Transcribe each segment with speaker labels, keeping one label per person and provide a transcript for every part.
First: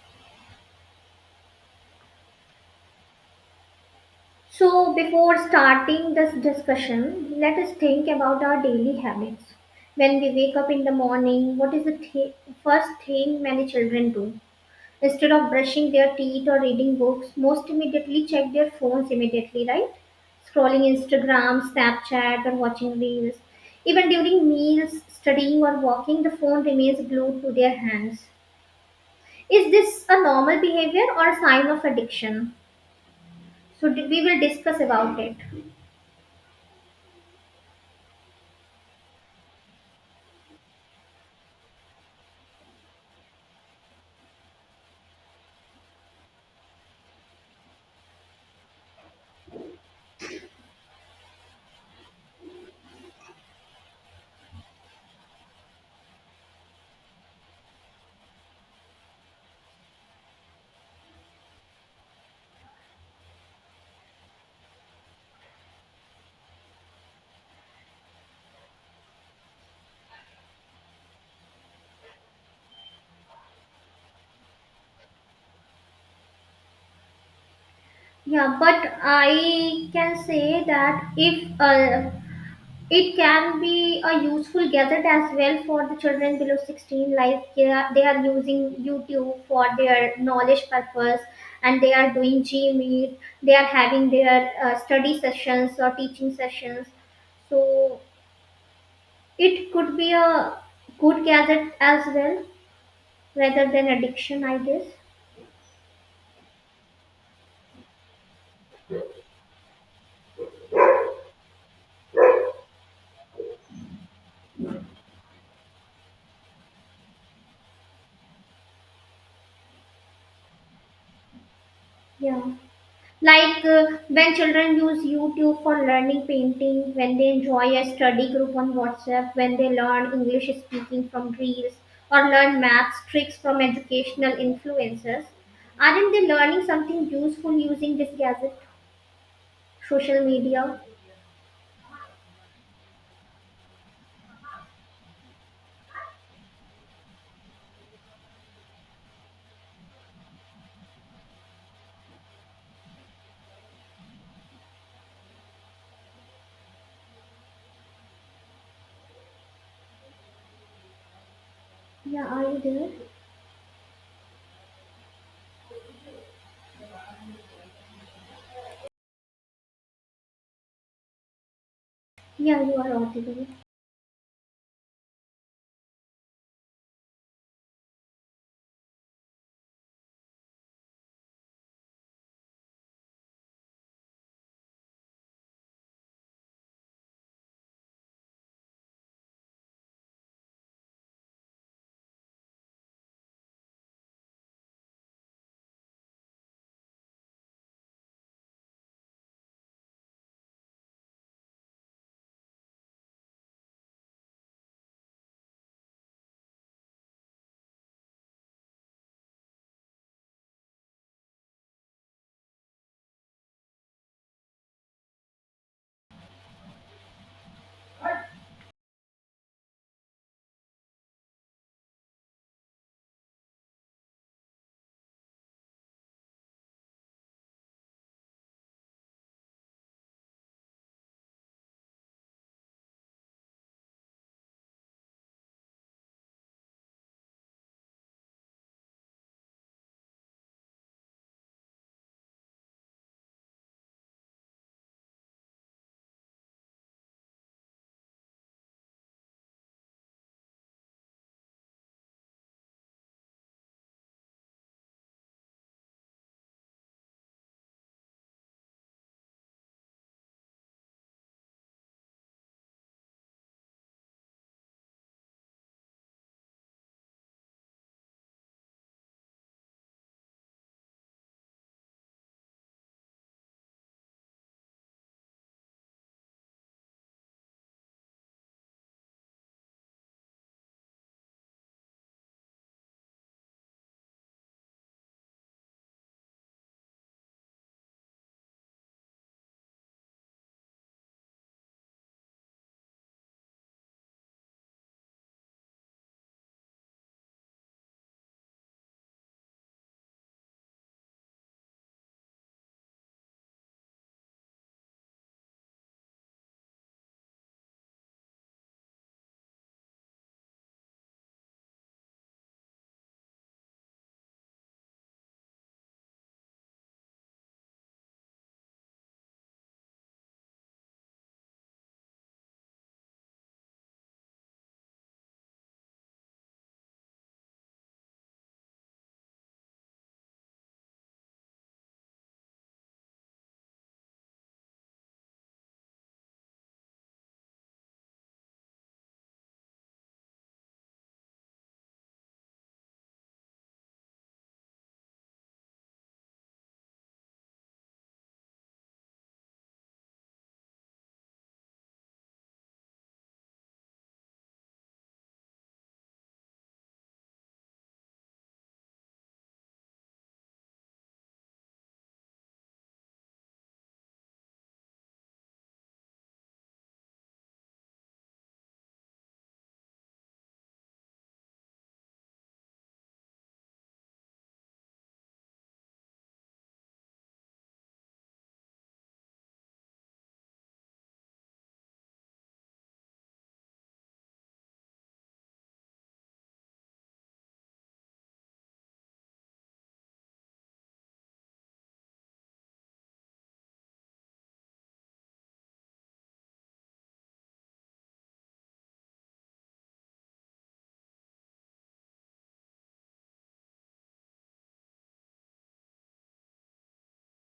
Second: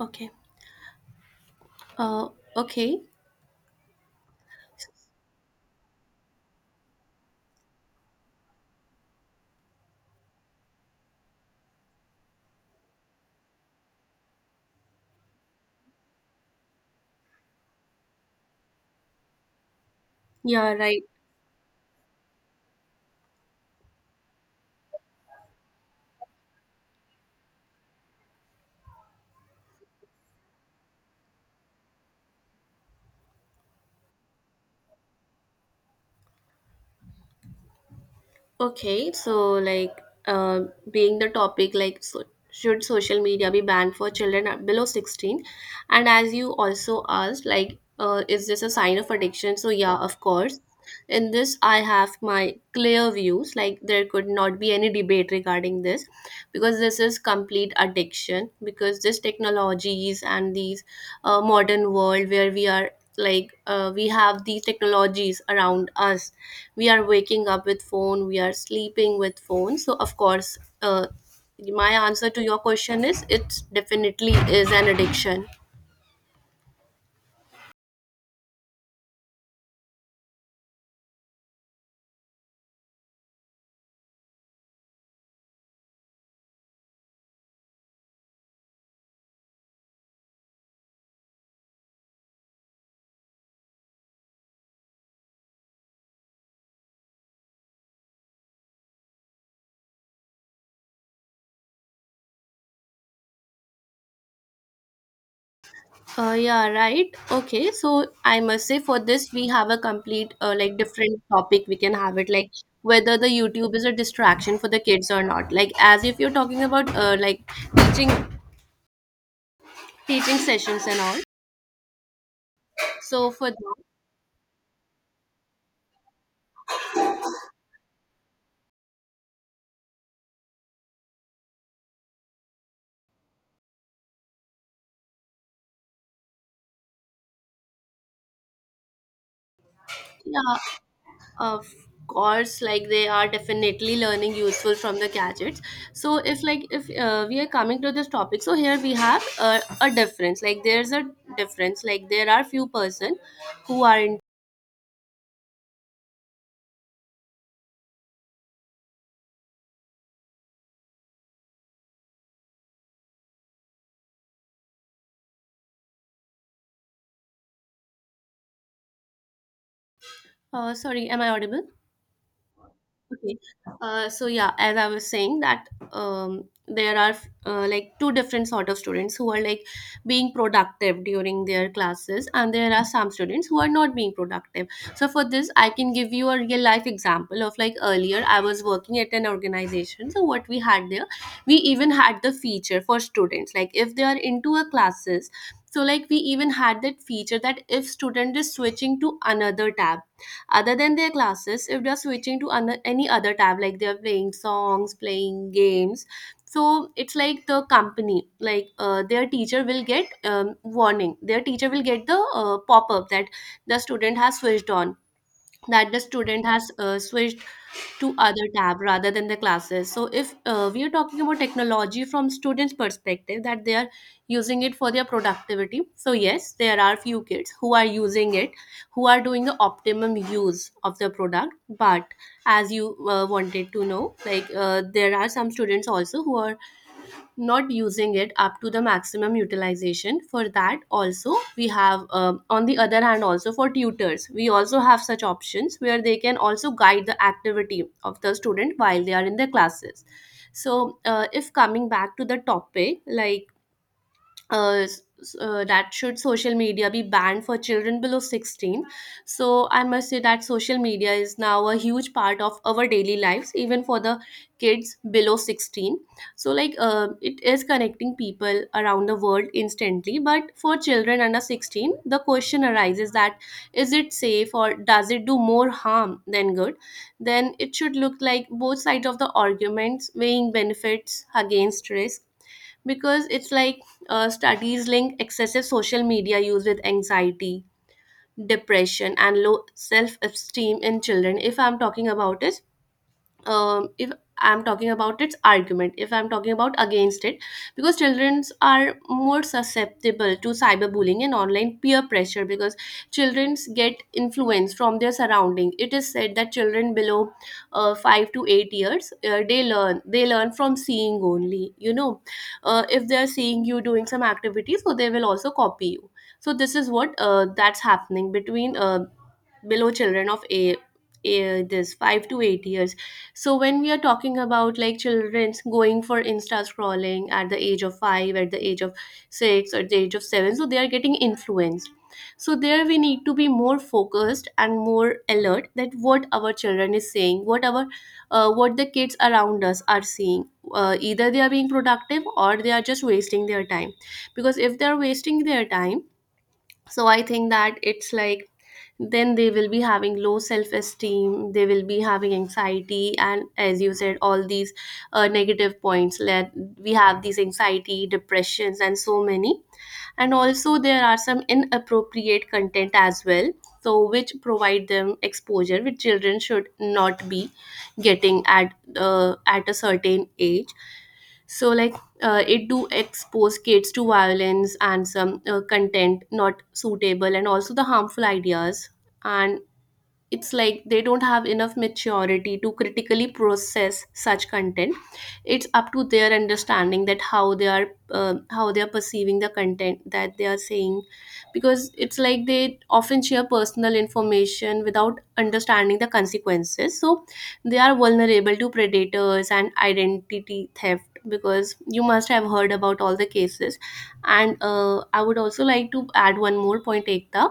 Speaker 1: Okay. Uh, okay.
Speaker 2: So, before starting this discussion, let us think about our daily habits. When we wake up in the morning, what is the first thing many children do? Instead of brushing their teeth or reading books, most immediately check their phones immediately, right?
Speaker 1: Yeah,
Speaker 2: Scrolling
Speaker 1: right.
Speaker 2: Instagram, Snapchat, or watching reels. Even during meals, studying, or walking, the phone remains glued to their hands. Is this a normal behavior or a sign of addiction? So, we will discuss about it.
Speaker 1: Okay. So, uh, being the topic, like, so should social media be banned for children below 16? And as you also asked, like, is this a sign of addiction? So, yeah, of course. In this I have my clear views, like there could not be any debate regarding this, because this is complete addiction, because this technologies and these modern world where we are, we have these technologies around us. We are waking up with phone, we are sleeping with phone, so of course, my answer to your question is it definitely is an addiction.
Speaker 2: Yeah, but I can say that if it can be a useful gadget as well for the children below 16, like they are using YouTube for their knowledge purpose and they are doing G Meet. They are having their study sessions or teaching sessions. So it could be a good gadget as well rather than addiction, I guess.
Speaker 1: Yeah, right. Okay, so I must say for this we have a complete like different topic. We can have it like whether the YouTube is a distraction for the kids or not. Like as if you're talking about like teaching teaching sessions and all.
Speaker 2: Yeah.
Speaker 1: So for
Speaker 2: Like
Speaker 1: that,
Speaker 2: when children use YouTube for learning painting, when they enjoy a study group on WhatsApp, when they learn English speaking from reels or learn maths tricks from educational influencers, aren't they learning something useful using this gadget, social
Speaker 1: yeah,
Speaker 2: media?
Speaker 1: of course, like they are definitely learning useful from the gadgets. So if we are coming to this topic, so here we have a difference. Like there's a difference. Like there are few person who are in.
Speaker 2: Yeah, are you there?
Speaker 1: Sorry, am I audible?
Speaker 2: Yeah, you are
Speaker 1: Okay.
Speaker 2: audible.
Speaker 1: So yeah, as I was saying that there are like two different sort of students who are like being productive during their classes, and there are some students who are not being productive. So for this, I can give you a real life example of like earlier I was working at an organization. So what we had there, we even had the feature for students like if they are into a classes. So like we even had that feature that if student is switching to another tab other than their classes, if they're switching to any other tab, like they're playing songs, playing games, so it's like the company, like their teacher will get warning, their teacher will get the pop-up that the student has switched on, that the student has switched to other tab rather than the classes. So if we are talking about technology from students perspective, that they are using it for their productivity, so yes, there are few kids who are using it, who are doing the optimum use of the product. But as you wanted to know, like there are some students also who are not using it up to the maximum utilization. For that also we have on the other hand also for tutors we also have such options where they can also guide the activity of the student while they are in their classes. So if coming back to the topic, uh, s- that should social media be banned for children below 16? So I must say that social media is now a huge part of our daily lives, even for the kids below 16. So it is connecting people around the world instantly, but for children under 16, the question arises that is it safe or does it do more harm than good? Then it should look like both sides of the arguments, weighing benefits against risk. Because it's like studies link excessive social media use with anxiety, depression and low self-esteem in children, if I'm talking about it. If I'm talking about its argument, if I'm talking about against it, because children are more susceptible to cyberbullying and online peer pressure, because children get influence from their surrounding. It is said that children below 5 to 8 years, they learn, they learn from seeing only, you know, if they're seeing you doing some activity, so they will also copy you. So this is what, that's happening between below children of a this 5 to 8 years. So when we are talking about like children's going for insta scrolling at the age of 5, at the age of 6, or the age of 7, so they are getting influenced. So there we need to be more focused and more alert, that what our children is saying, what our what the kids around us are seeing, either they are being productive or they are just wasting their time. Because if they are wasting their time, so I think that it's like then they will be having low self esteem, they will be having anxiety, and as you said, all these negative points, let we have these anxiety, depressions and so many. And also there are some inappropriate content as well, so which provide them exposure, which children should not be getting at a certain age. So like it do expose kids to violence and some content not suitable, and also the harmful ideas. And it's like they don't have enough maturity to critically process such content. It's up to their understanding that how they are perceiving the content that they are saying. Because it's like they often share personal information without understanding the consequences, so they are vulnerable to predators and identity theft, because you must have heard about all the cases. And I would also like to add one more point, ekta,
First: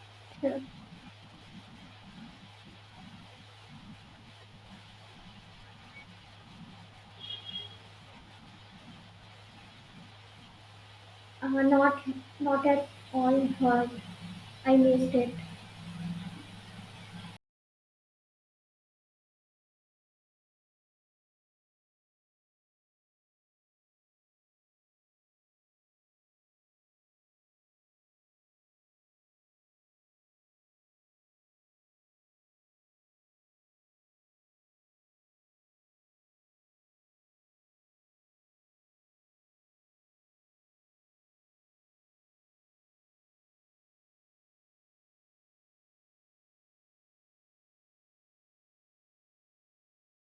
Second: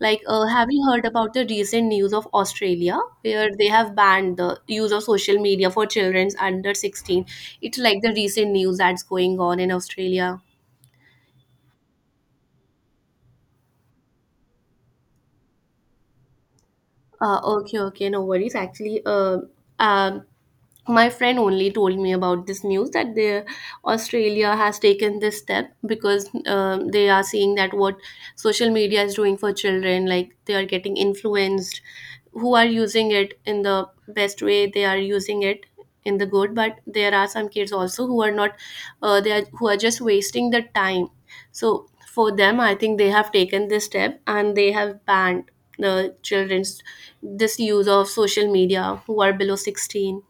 Speaker 1: like,
Speaker 2: Uh,
Speaker 1: have you heard about the recent news of Australia where they have banned the use of social media for children under 16? It's like the recent news that's going on in Australia.
Speaker 2: uh, not, not at all heard. I missed it.
Speaker 1: Okay, okay, no worries. Actually, um, my friend only told me about this news that the Australia has taken this step because they are seeing that what social media is doing for children, like they are getting influenced. Who are using it in the best way, they are using it in the good, but there are some kids also who are not, they are, who are just wasting the time. So for them I think they have taken this step and they have banned the children's this use of social media who are below 16.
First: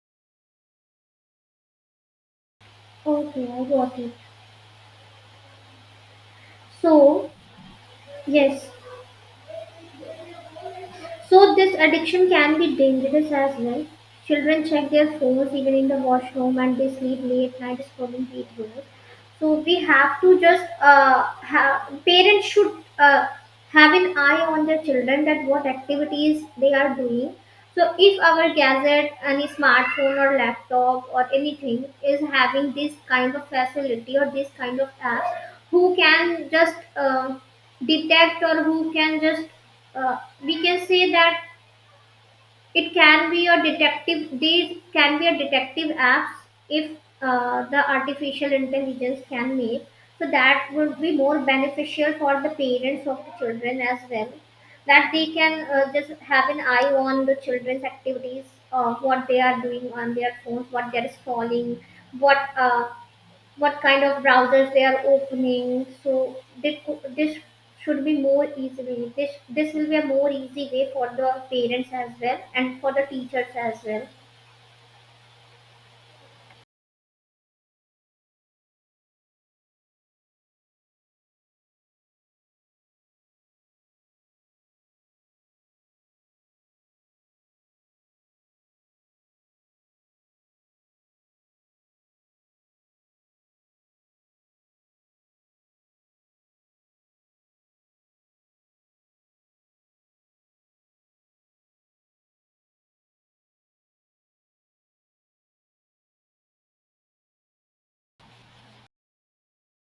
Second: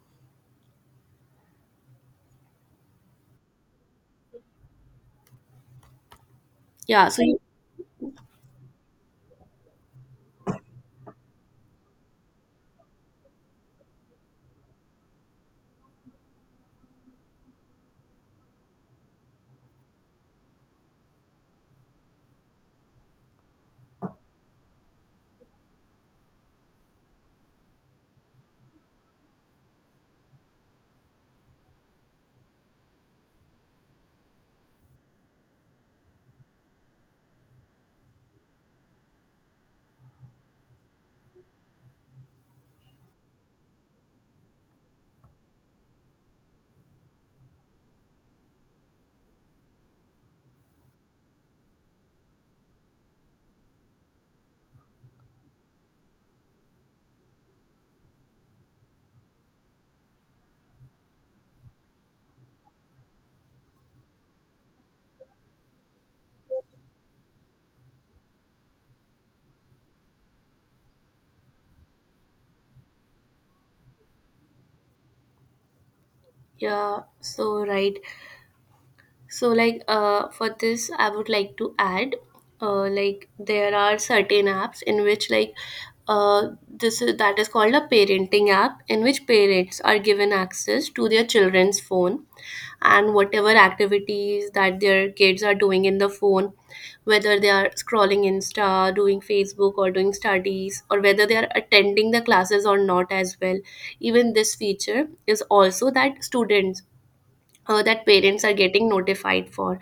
Speaker 2: Okay, I got it.
Speaker 1: Yeah,
Speaker 2: So, yes, so this addiction can be dangerous as well. Children check their phones even in the washroom and they sleep late night scrolling videos. So we have to just have parents should uh, have an eye on their children that what activities they are doing. So if our gadget, any smartphone or laptop or anything is having this kind of facility or this kind of apps, who can just detect or who can just uh, we can say that it can be a detective. These can be a detective apps if the artificial intelligence can make. So that would be more beneficial for the parents of the children as well. That they can just have an eye on the children's activities, what they are doing on their phones, what they are scrolling, what uh, what kind of browsers they are opening. So this should be more easily. This will be a more easy way for the parents as well and for the teachers as well.
Speaker 1: yeah, so right. So like for this I would like to add like there are certain apps in which like uh this is that is called a parenting app in which parents are given access to their children's phone, and whatever activities that their kids are doing in the phone, whether they are scrolling Insta, doing Facebook or doing studies or whether they are attending the classes or not as well. Even this feature is also that students, that parents are getting notified for,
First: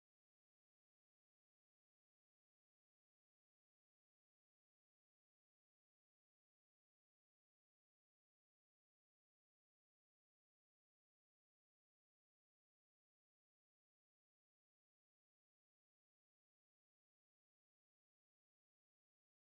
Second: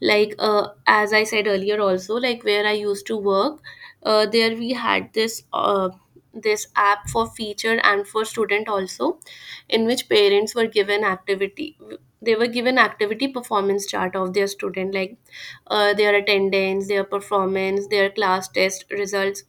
Speaker 1: like as I said earlier also, like where I used to work, there we had this app for feature and for student also, in which parents were given activity, they were given activity performance chart of their student, like their attendance, their performance, their class test results,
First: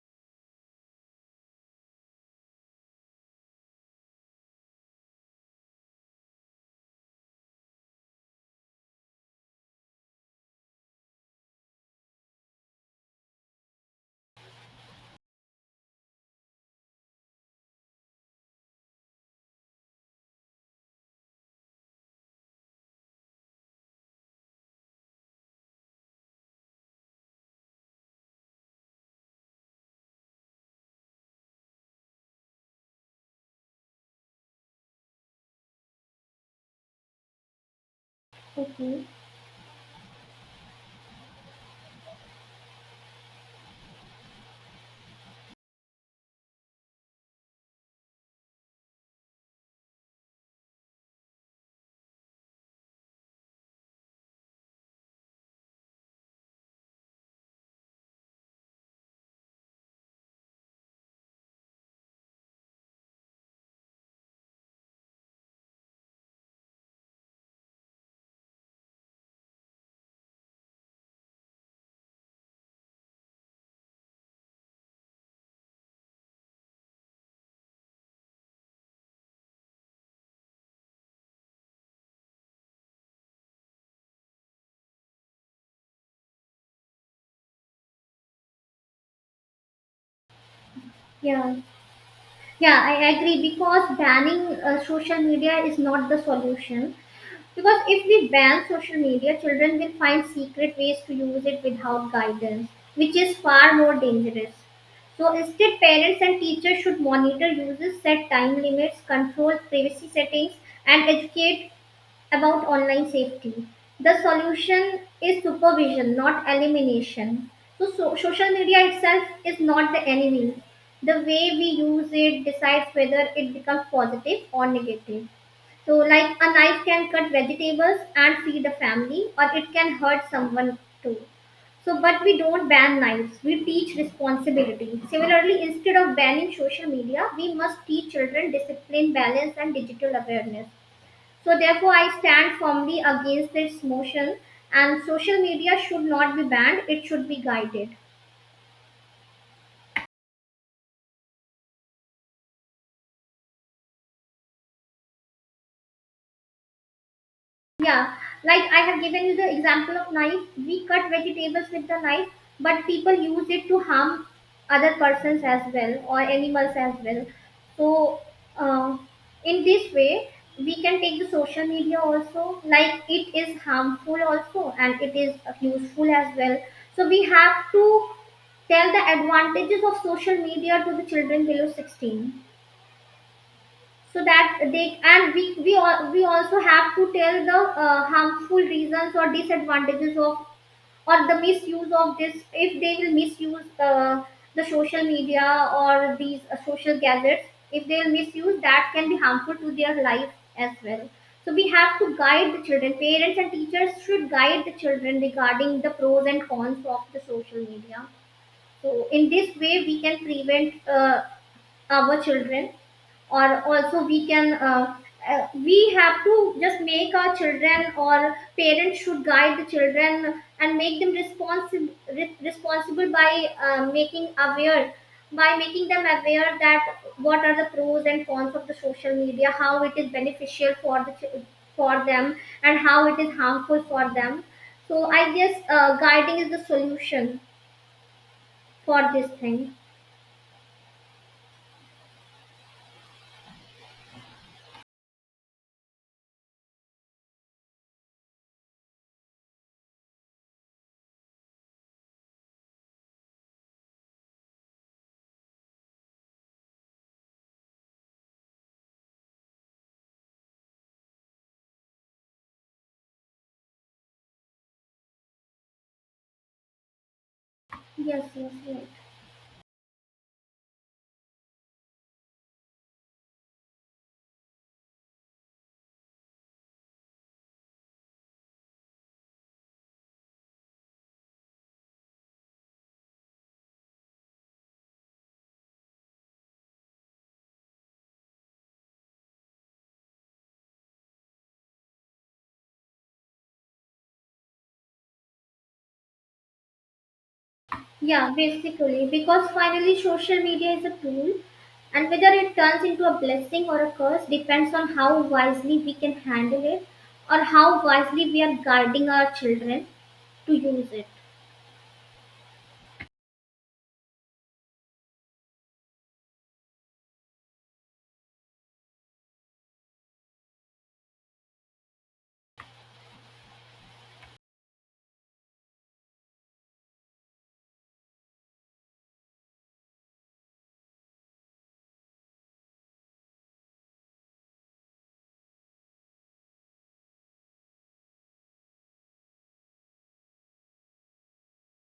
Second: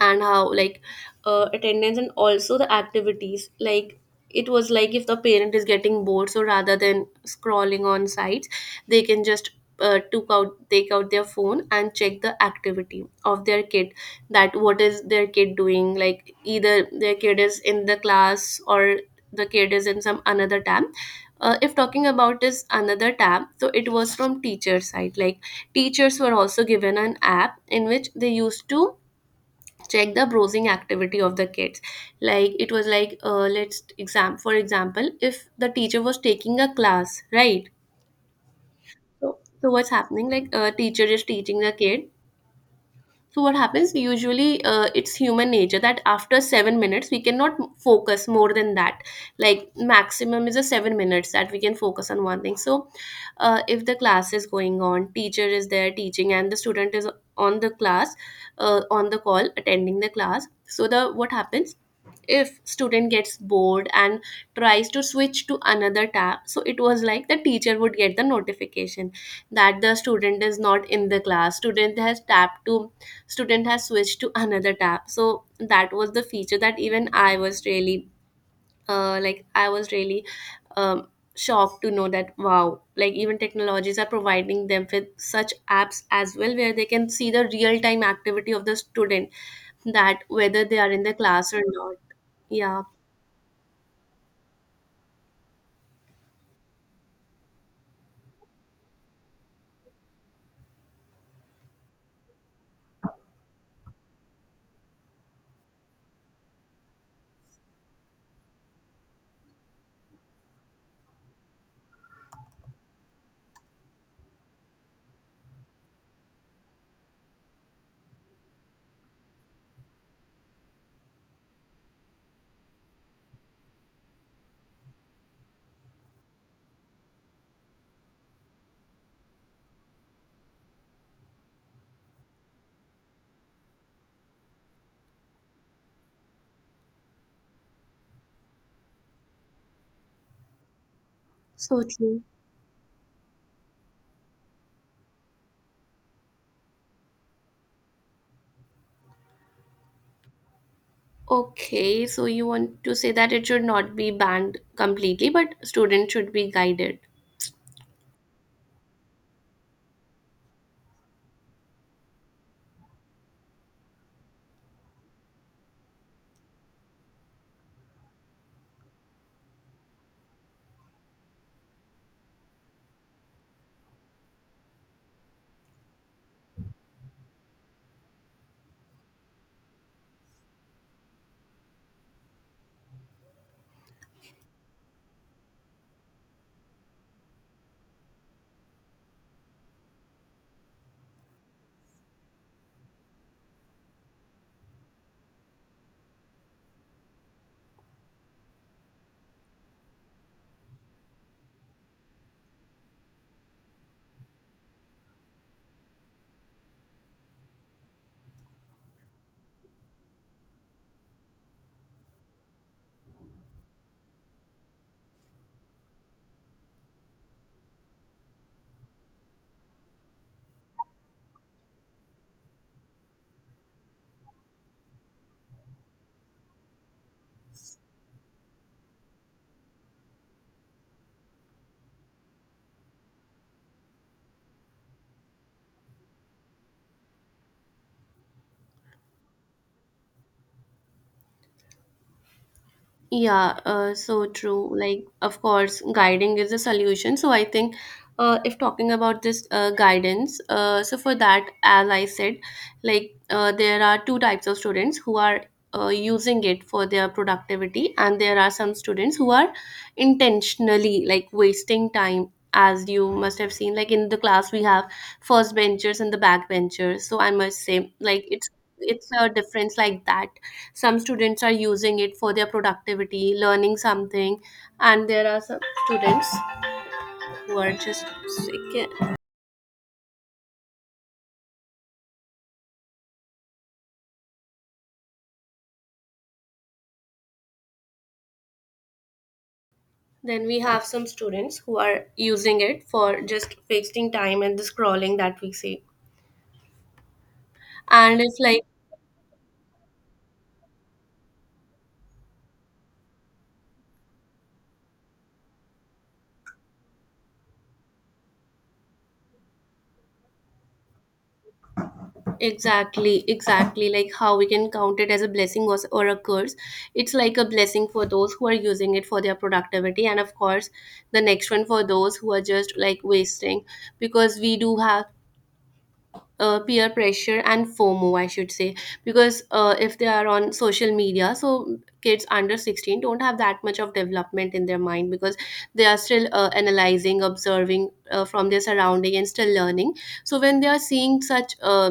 Speaker 1: and how, like, attendance and also the activities. Like it was like if the parent is getting bored, so rather than scrolling on sites, they can just took out take out their phone and check the activity of their kid, that what is their kid doing, like either their kid is in the class or the kid is in some another tab. If talking about this another tab, so it was from teacher side, like teachers were also given an app in which they used to check the browsing activity of the kids. Like it was like, let's exam for example, if the teacher was taking a class, right,
Speaker 2: Okay.
Speaker 1: so, so what's happening, like a teacher is teaching the kid, so what happens usually, it's human nature that after 7 minutes we cannot focus more than that. Like maximum is a 7 minutes that we can focus on one thing. So if the class is going on, teacher is there teaching, and the student is on the class, on the call attending the class, so the what happens, if student gets bored and tries to switch to another tab, so it was like the teacher would get the notification that the student is not in the class, student has switched to another tab. So that was the feature that even I was really uh, like i was really um, shocked to know that wow, like even technologies are providing them with such apps as well, where they can see the real time activity of the student, that whether they are in the class
Speaker 2: Yeah.
Speaker 1: or not.
Speaker 2: Yeah,
Speaker 1: Yeah,
Speaker 2: I agree because banning social media is not the solution. Because if we ban social media, children will find secret ways to use it without guidance, which is far more dangerous. So instead, parents and teachers should monitor uses, set time limits, control privacy settings, and educate about online safety. The solution is supervision, not elimination. So social media itself is not the enemy. The way we use it decides whether it becomes positive or negative. So, like a knife can cut vegetables and feed a family, or it can hurt someone too. So, but we don't ban knives, we teach responsibility. Similarly, instead of banning social media, we must teach children discipline, balance, and digital awareness. So,
Speaker 1: so
Speaker 2: therefore, I
Speaker 1: true.
Speaker 2: stand firmly against this motion, and social media should not be banned, it should be guided.
Speaker 1: Okay, so you want to say that it should not be banned completely, but students should be guided.
Speaker 2: Yeah, like I have given you the example of knife. We cut vegetables with the knife, but people use it to harm other persons as well or animals as well. So, uh, in this way, we can take the social media also. Like it is harmful also, and it is useful as well. So we have to tell the advantages of social media to the children below 16 so that they and we also have to tell the harmful reasons or disadvantages of or the misuse of this if they will misuse the social media or these social gadgets. If they will misuse, that can be harmful to their life as well. So we have to guide the children. Parents and teachers should guide the children regarding the pros and cons of the social media. So in this way we can prevent our children, or also we can, we have to just make our children, or parents should guide the children and make them responsible by making aware, by making them aware that what are the pros and cons of the social media, how it is beneficial for the for them, and how it is harmful for them. So I guess guiding is the solution for this thing.
Speaker 1: Yeah, so true. Like, of course, guiding is a solution. So I think if talking about this guidance, so for that, as I said, like there are two types of students who are using it for their productivity, and there are some students who are intentionally like wasting time. As you must have seen, like in the class, we have first benchers and the back benchers. So I must say, like
Speaker 2: Yes,
Speaker 1: it's
Speaker 2: yes, yes.
Speaker 1: it's a difference like that. Some students are using it for their productivity, learning something, and there are some students who are just sick. Then we have some students who are using it for just wasting time and the scrolling that we see, and
Speaker 2: Yeah,
Speaker 1: it's like
Speaker 2: basically, because finally social media is a tool, and whether it turns into a blessing or a curse depends on how wisely we can handle it or how wisely we are guiding our children to use it.
Speaker 1: exactly, exactly, like how we can count it as a blessing or a curse. It's like a blessing for those who are using it for their productivity, and of course the next one for those who are just like wasting, because we do have peer pressure and FOMO, I should say, because if they are on social media, so kids under 16 don't have that much of development in their mind, because they are still analyzing, observing from their surrounding, and still learning. So when they are seeing such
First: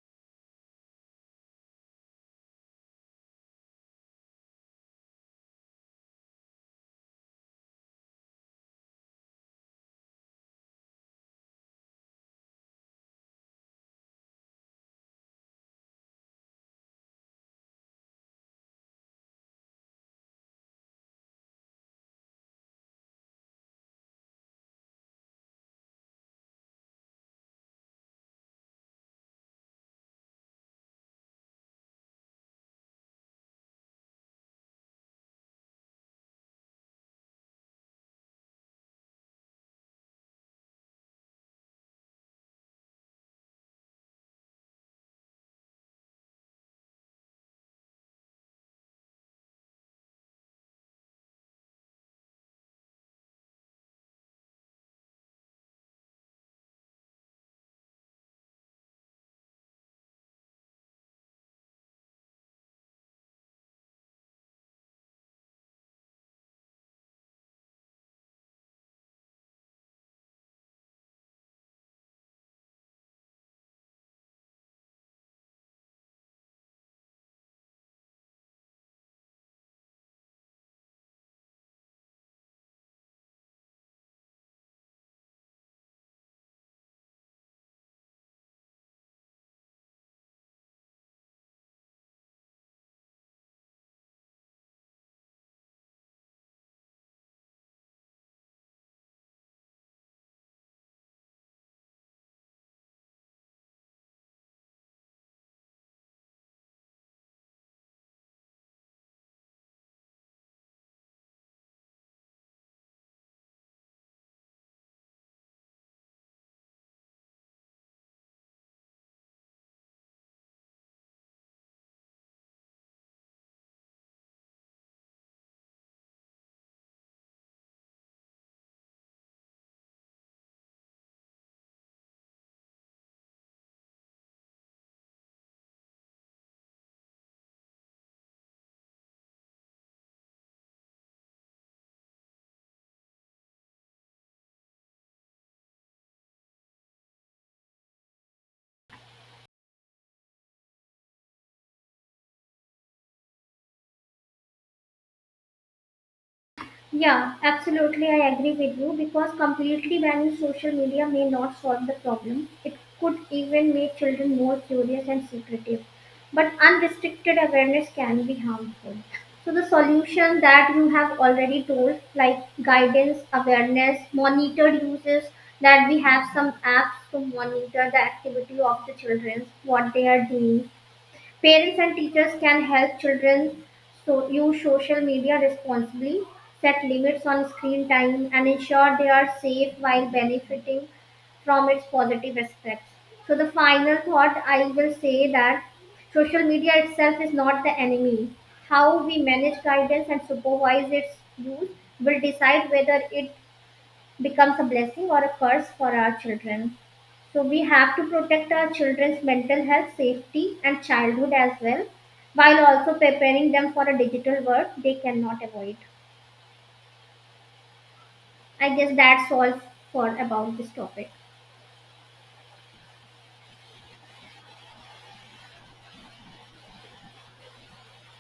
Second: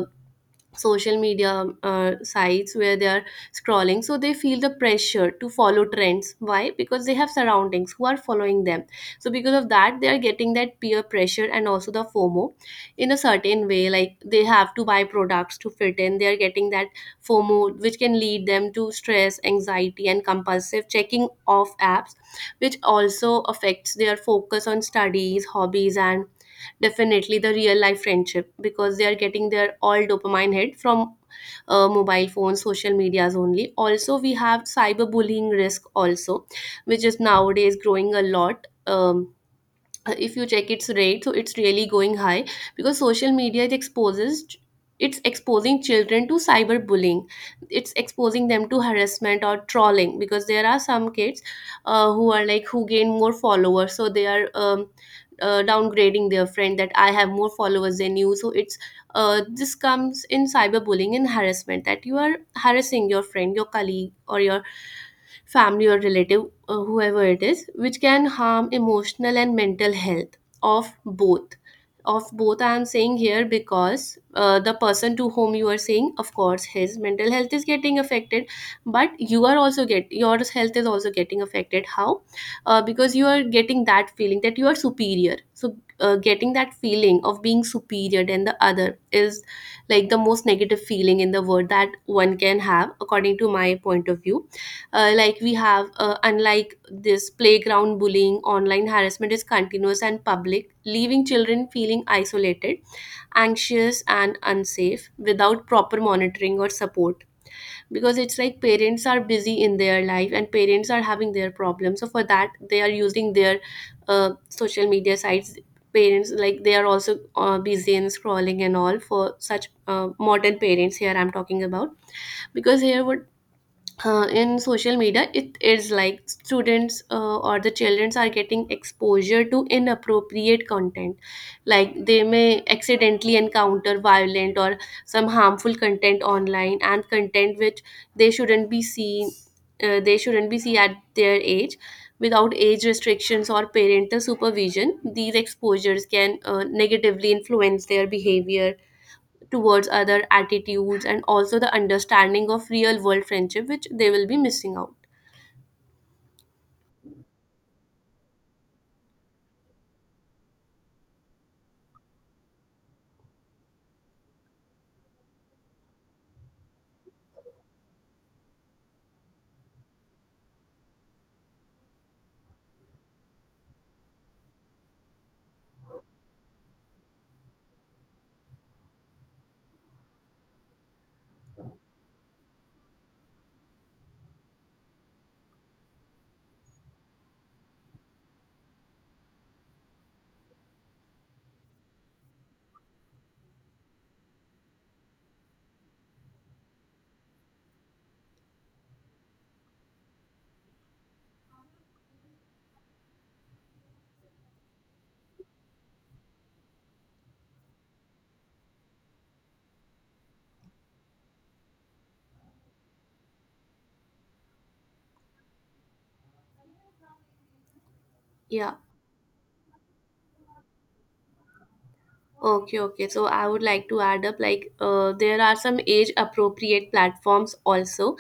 Speaker 1: social media sites where they are scrolling, so they feel the pressure to follow trends. Why? Because they have surroundings who are following them, so because of that they are getting that peer pressure and also the FOMO. In a certain way, like they have to buy products to fit in, they are getting that FOMO, which can lead them to stress, anxiety, and compulsive checking off apps, which also affects their focus on studies, hobbies, and definitely the real life friendship, because they are getting their all dopamine hit from mobile phones, social medias only. Also we have cyberbullying risk also, which is nowadays growing a lot. If you check its rate, so it's really going high, because social media, it exposes, it's exposing children to cyberbullying, it's exposing them to harassment or trolling. Because there are some kids who are like who gain more followers, so they are downgrading their friend that I have more followers than you. So it's this comes in cyberbullying and harassment, that you are harassing your friend, your colleague, or your family or relative, whoever it is, which can harm emotional and mental health of both. Of both, I am saying here, because the person to whom you are saying, of course, his mental health is getting affected, but you are also get your health is also getting affected. How? Because you are getting that feeling that you are superior. So, getting that feeling of being superior than the other is like the most negative feeling in the world that one can have, according to my point of view. Uh, like we have, unlike this playground bullying, online harassment is continuous and public, leaving children feeling isolated, anxious, and unsafe without proper monitoring or support. Because it's like parents are busy in their life and parents are having their problems, so for that they are using their social media sites. Parents, like they are also busy in scrolling and all. For such modern parents here I'm talking about, because here what, in social media it is like students, or the children are getting exposure to inappropriate content. Like they may accidentally encounter violent or some harmful content online, and content which they shouldn't be seen, they shouldn't be seen at their age. Without age restrictions or parental supervision, these exposures can negatively influence their behavior towards other attitudes, and also the understanding of real world friendship, which they will be missing out.
Speaker 2: Yeah, absolutely. I agree with you because completely banning social media may not solve the problem. It could even make children more curious and secretive. But unrestricted awareness can be harmful. So, the solution that you have already told, like guidance, awareness, monitored uses, that we have some apps to monitor the activity of the children, what they are doing, parents and teachers can help children so use social media responsibly, set limits on screen time, and ensure they are safe while benefiting from its positive aspects. So, the final thought I will say that social media itself is not the enemy. How we manage guidance and supervise its use will decide whether it becomes a blessing or a curse for our children. So we have to protect our children's mental health, safety, and childhood as well, while also preparing them for a digital world they cannot avoid.
Speaker 1: Yeah.
Speaker 2: I guess that's all for about this topic.
Speaker 1: Okay, okay, so I would like to add up, like there are some age appropriate platforms also,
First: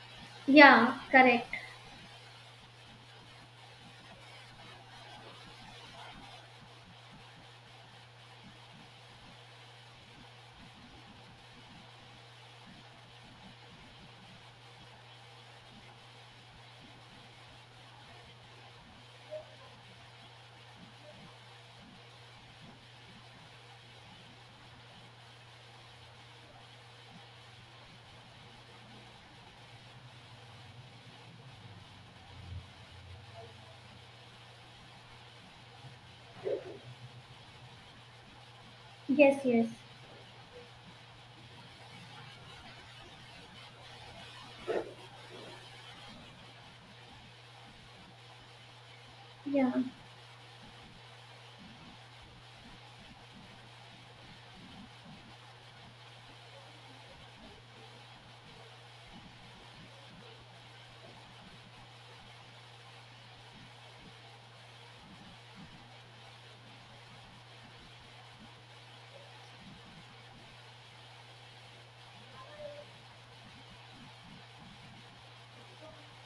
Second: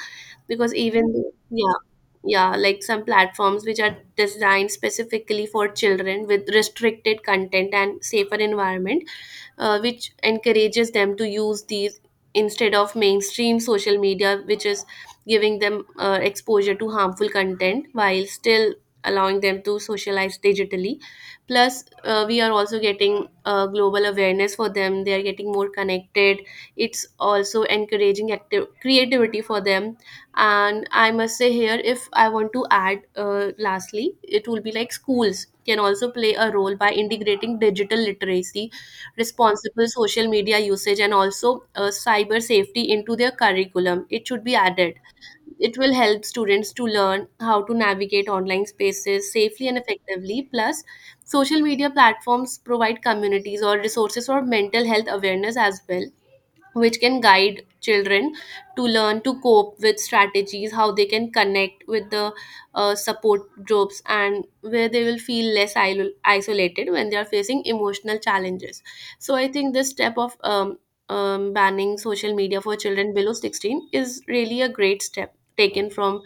Speaker 1: because
Speaker 2: Yeah,
Speaker 1: even,
Speaker 2: correct.
Speaker 1: yeah, yeah, like some platforms which are designed specifically for children with restricted content and safer environment, which encourages them to use these instead of mainstream social media, which is giving them exposure to harmful content while still allowing them to socialize digitally. Plus, we are also getting global awareness for them. They are getting more connected. It's also encouraging active creativity for them. And I must say here, if I want to add lastly, it will be like schools can also play a role by integrating digital literacy,
Speaker 2: Yes, yes.
Speaker 1: responsible social media usage, and also cyber safety into their curriculum. It should be added. It will help students to learn how to navigate online spaces safely
Speaker 2: Yeah,
Speaker 1: and effectively. Plus, social media platforms provide communities or resources for mental health awareness as well, which can guide children to learn to cope with strategies, how they can connect with the support groups, and where they will feel less isolated when they are facing emotional challenges. So, I think this step of banning social media for children below 16 is really a great step taken from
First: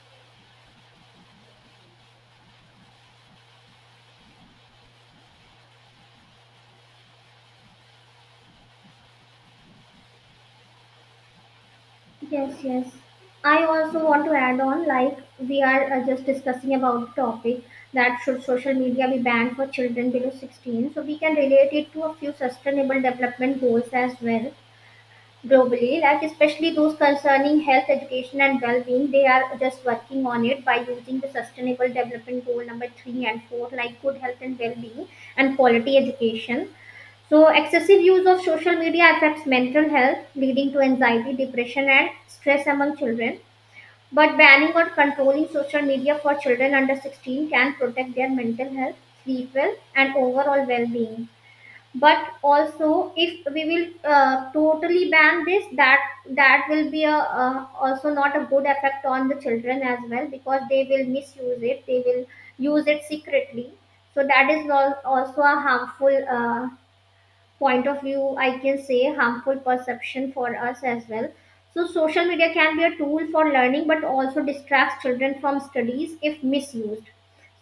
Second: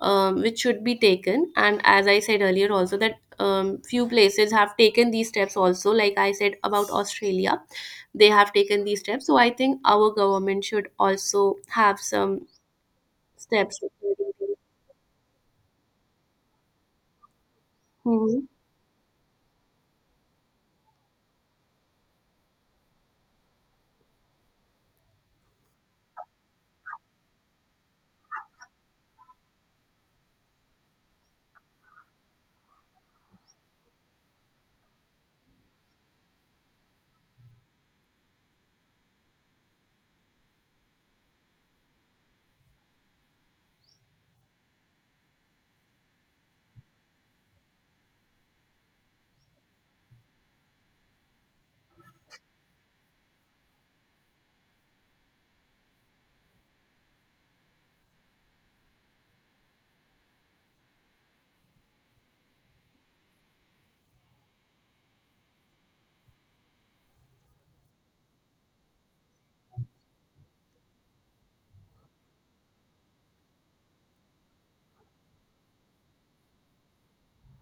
Speaker 1: which should be taken. And as I said earlier, also that few places have taken these steps also. Like I said about Australia, they have taken these steps. So I think our government should also have some
Speaker 2: yes, yes. I
Speaker 1: steps.
Speaker 2: also want to add on like we are just discussing about the topic that should
Speaker 1: Mhm.
Speaker 2: social media be banned for children below 16. So we can relate it to a few sustainable development goals as well, globally, like especially those concerning health, education, and well-being. They are just working on it by using the Sustainable Development Goal number 3 and 4, like good health and well-being and quality education. So, excessive use of social media affects mental health, leading to anxiety, depression, and stress among children. But banning or controlling social media for children under 16 can protect their mental health, sleep well, and overall well being. But also if we will totally ban this, that will be a, also not a good effect on the children as well, because they will misuse it, they will use it secretly. So that is also a harmful point of view, I can say harmful perception for us as well. So, social media can be a tool for learning but also distracts children from studies if misused.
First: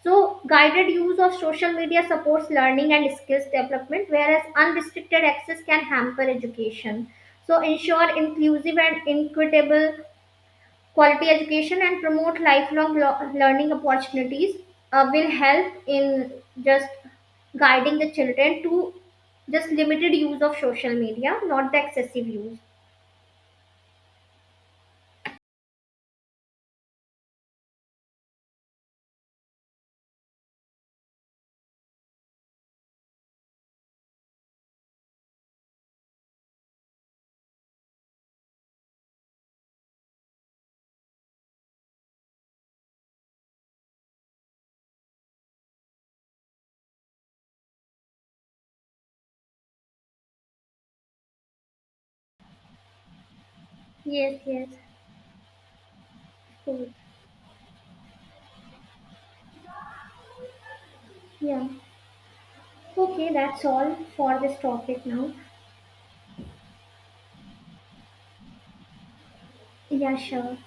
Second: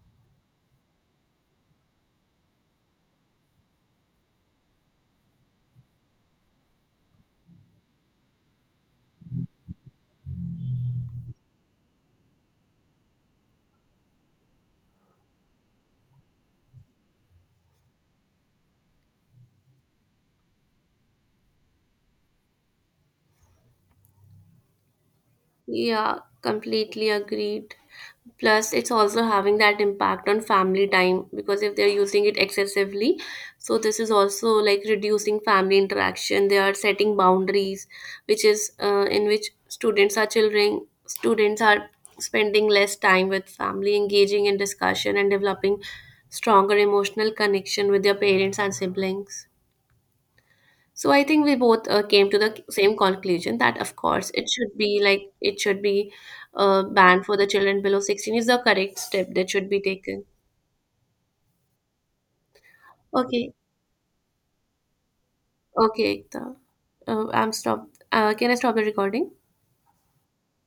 Speaker 2: So, guided use of social media supports learning and skills development, whereas unrestricted access can hamper education. So, ensure inclusive and equitable quality education, and promote lifelong learning opportunities will help in just guiding the children to just limited use of social media, not the excessive use.
Speaker 1: Yeah, completely agreed. Plus it's also having that impact on family time, because if they're using it excessively, so this is also like reducing family interaction. They are setting boundaries, which is in which students are, children, students are spending less time with family, engaging in discussion, and developing stronger emotional connection with their parents and siblings. So I think we both came to the same conclusion that of course
Speaker 2: Yes,
Speaker 1: it
Speaker 2: yes,
Speaker 1: should be, like it should be
Speaker 2: cool.
Speaker 1: banned for the children below 16 is the correct step that should be taken.
Speaker 2: Yeah. Okay,
Speaker 1: Okay,
Speaker 2: that's all for this topic now.
Speaker 1: okay, Ekta. I'm stopped. Can I stop the recording?
Speaker 2: Yeah, sure.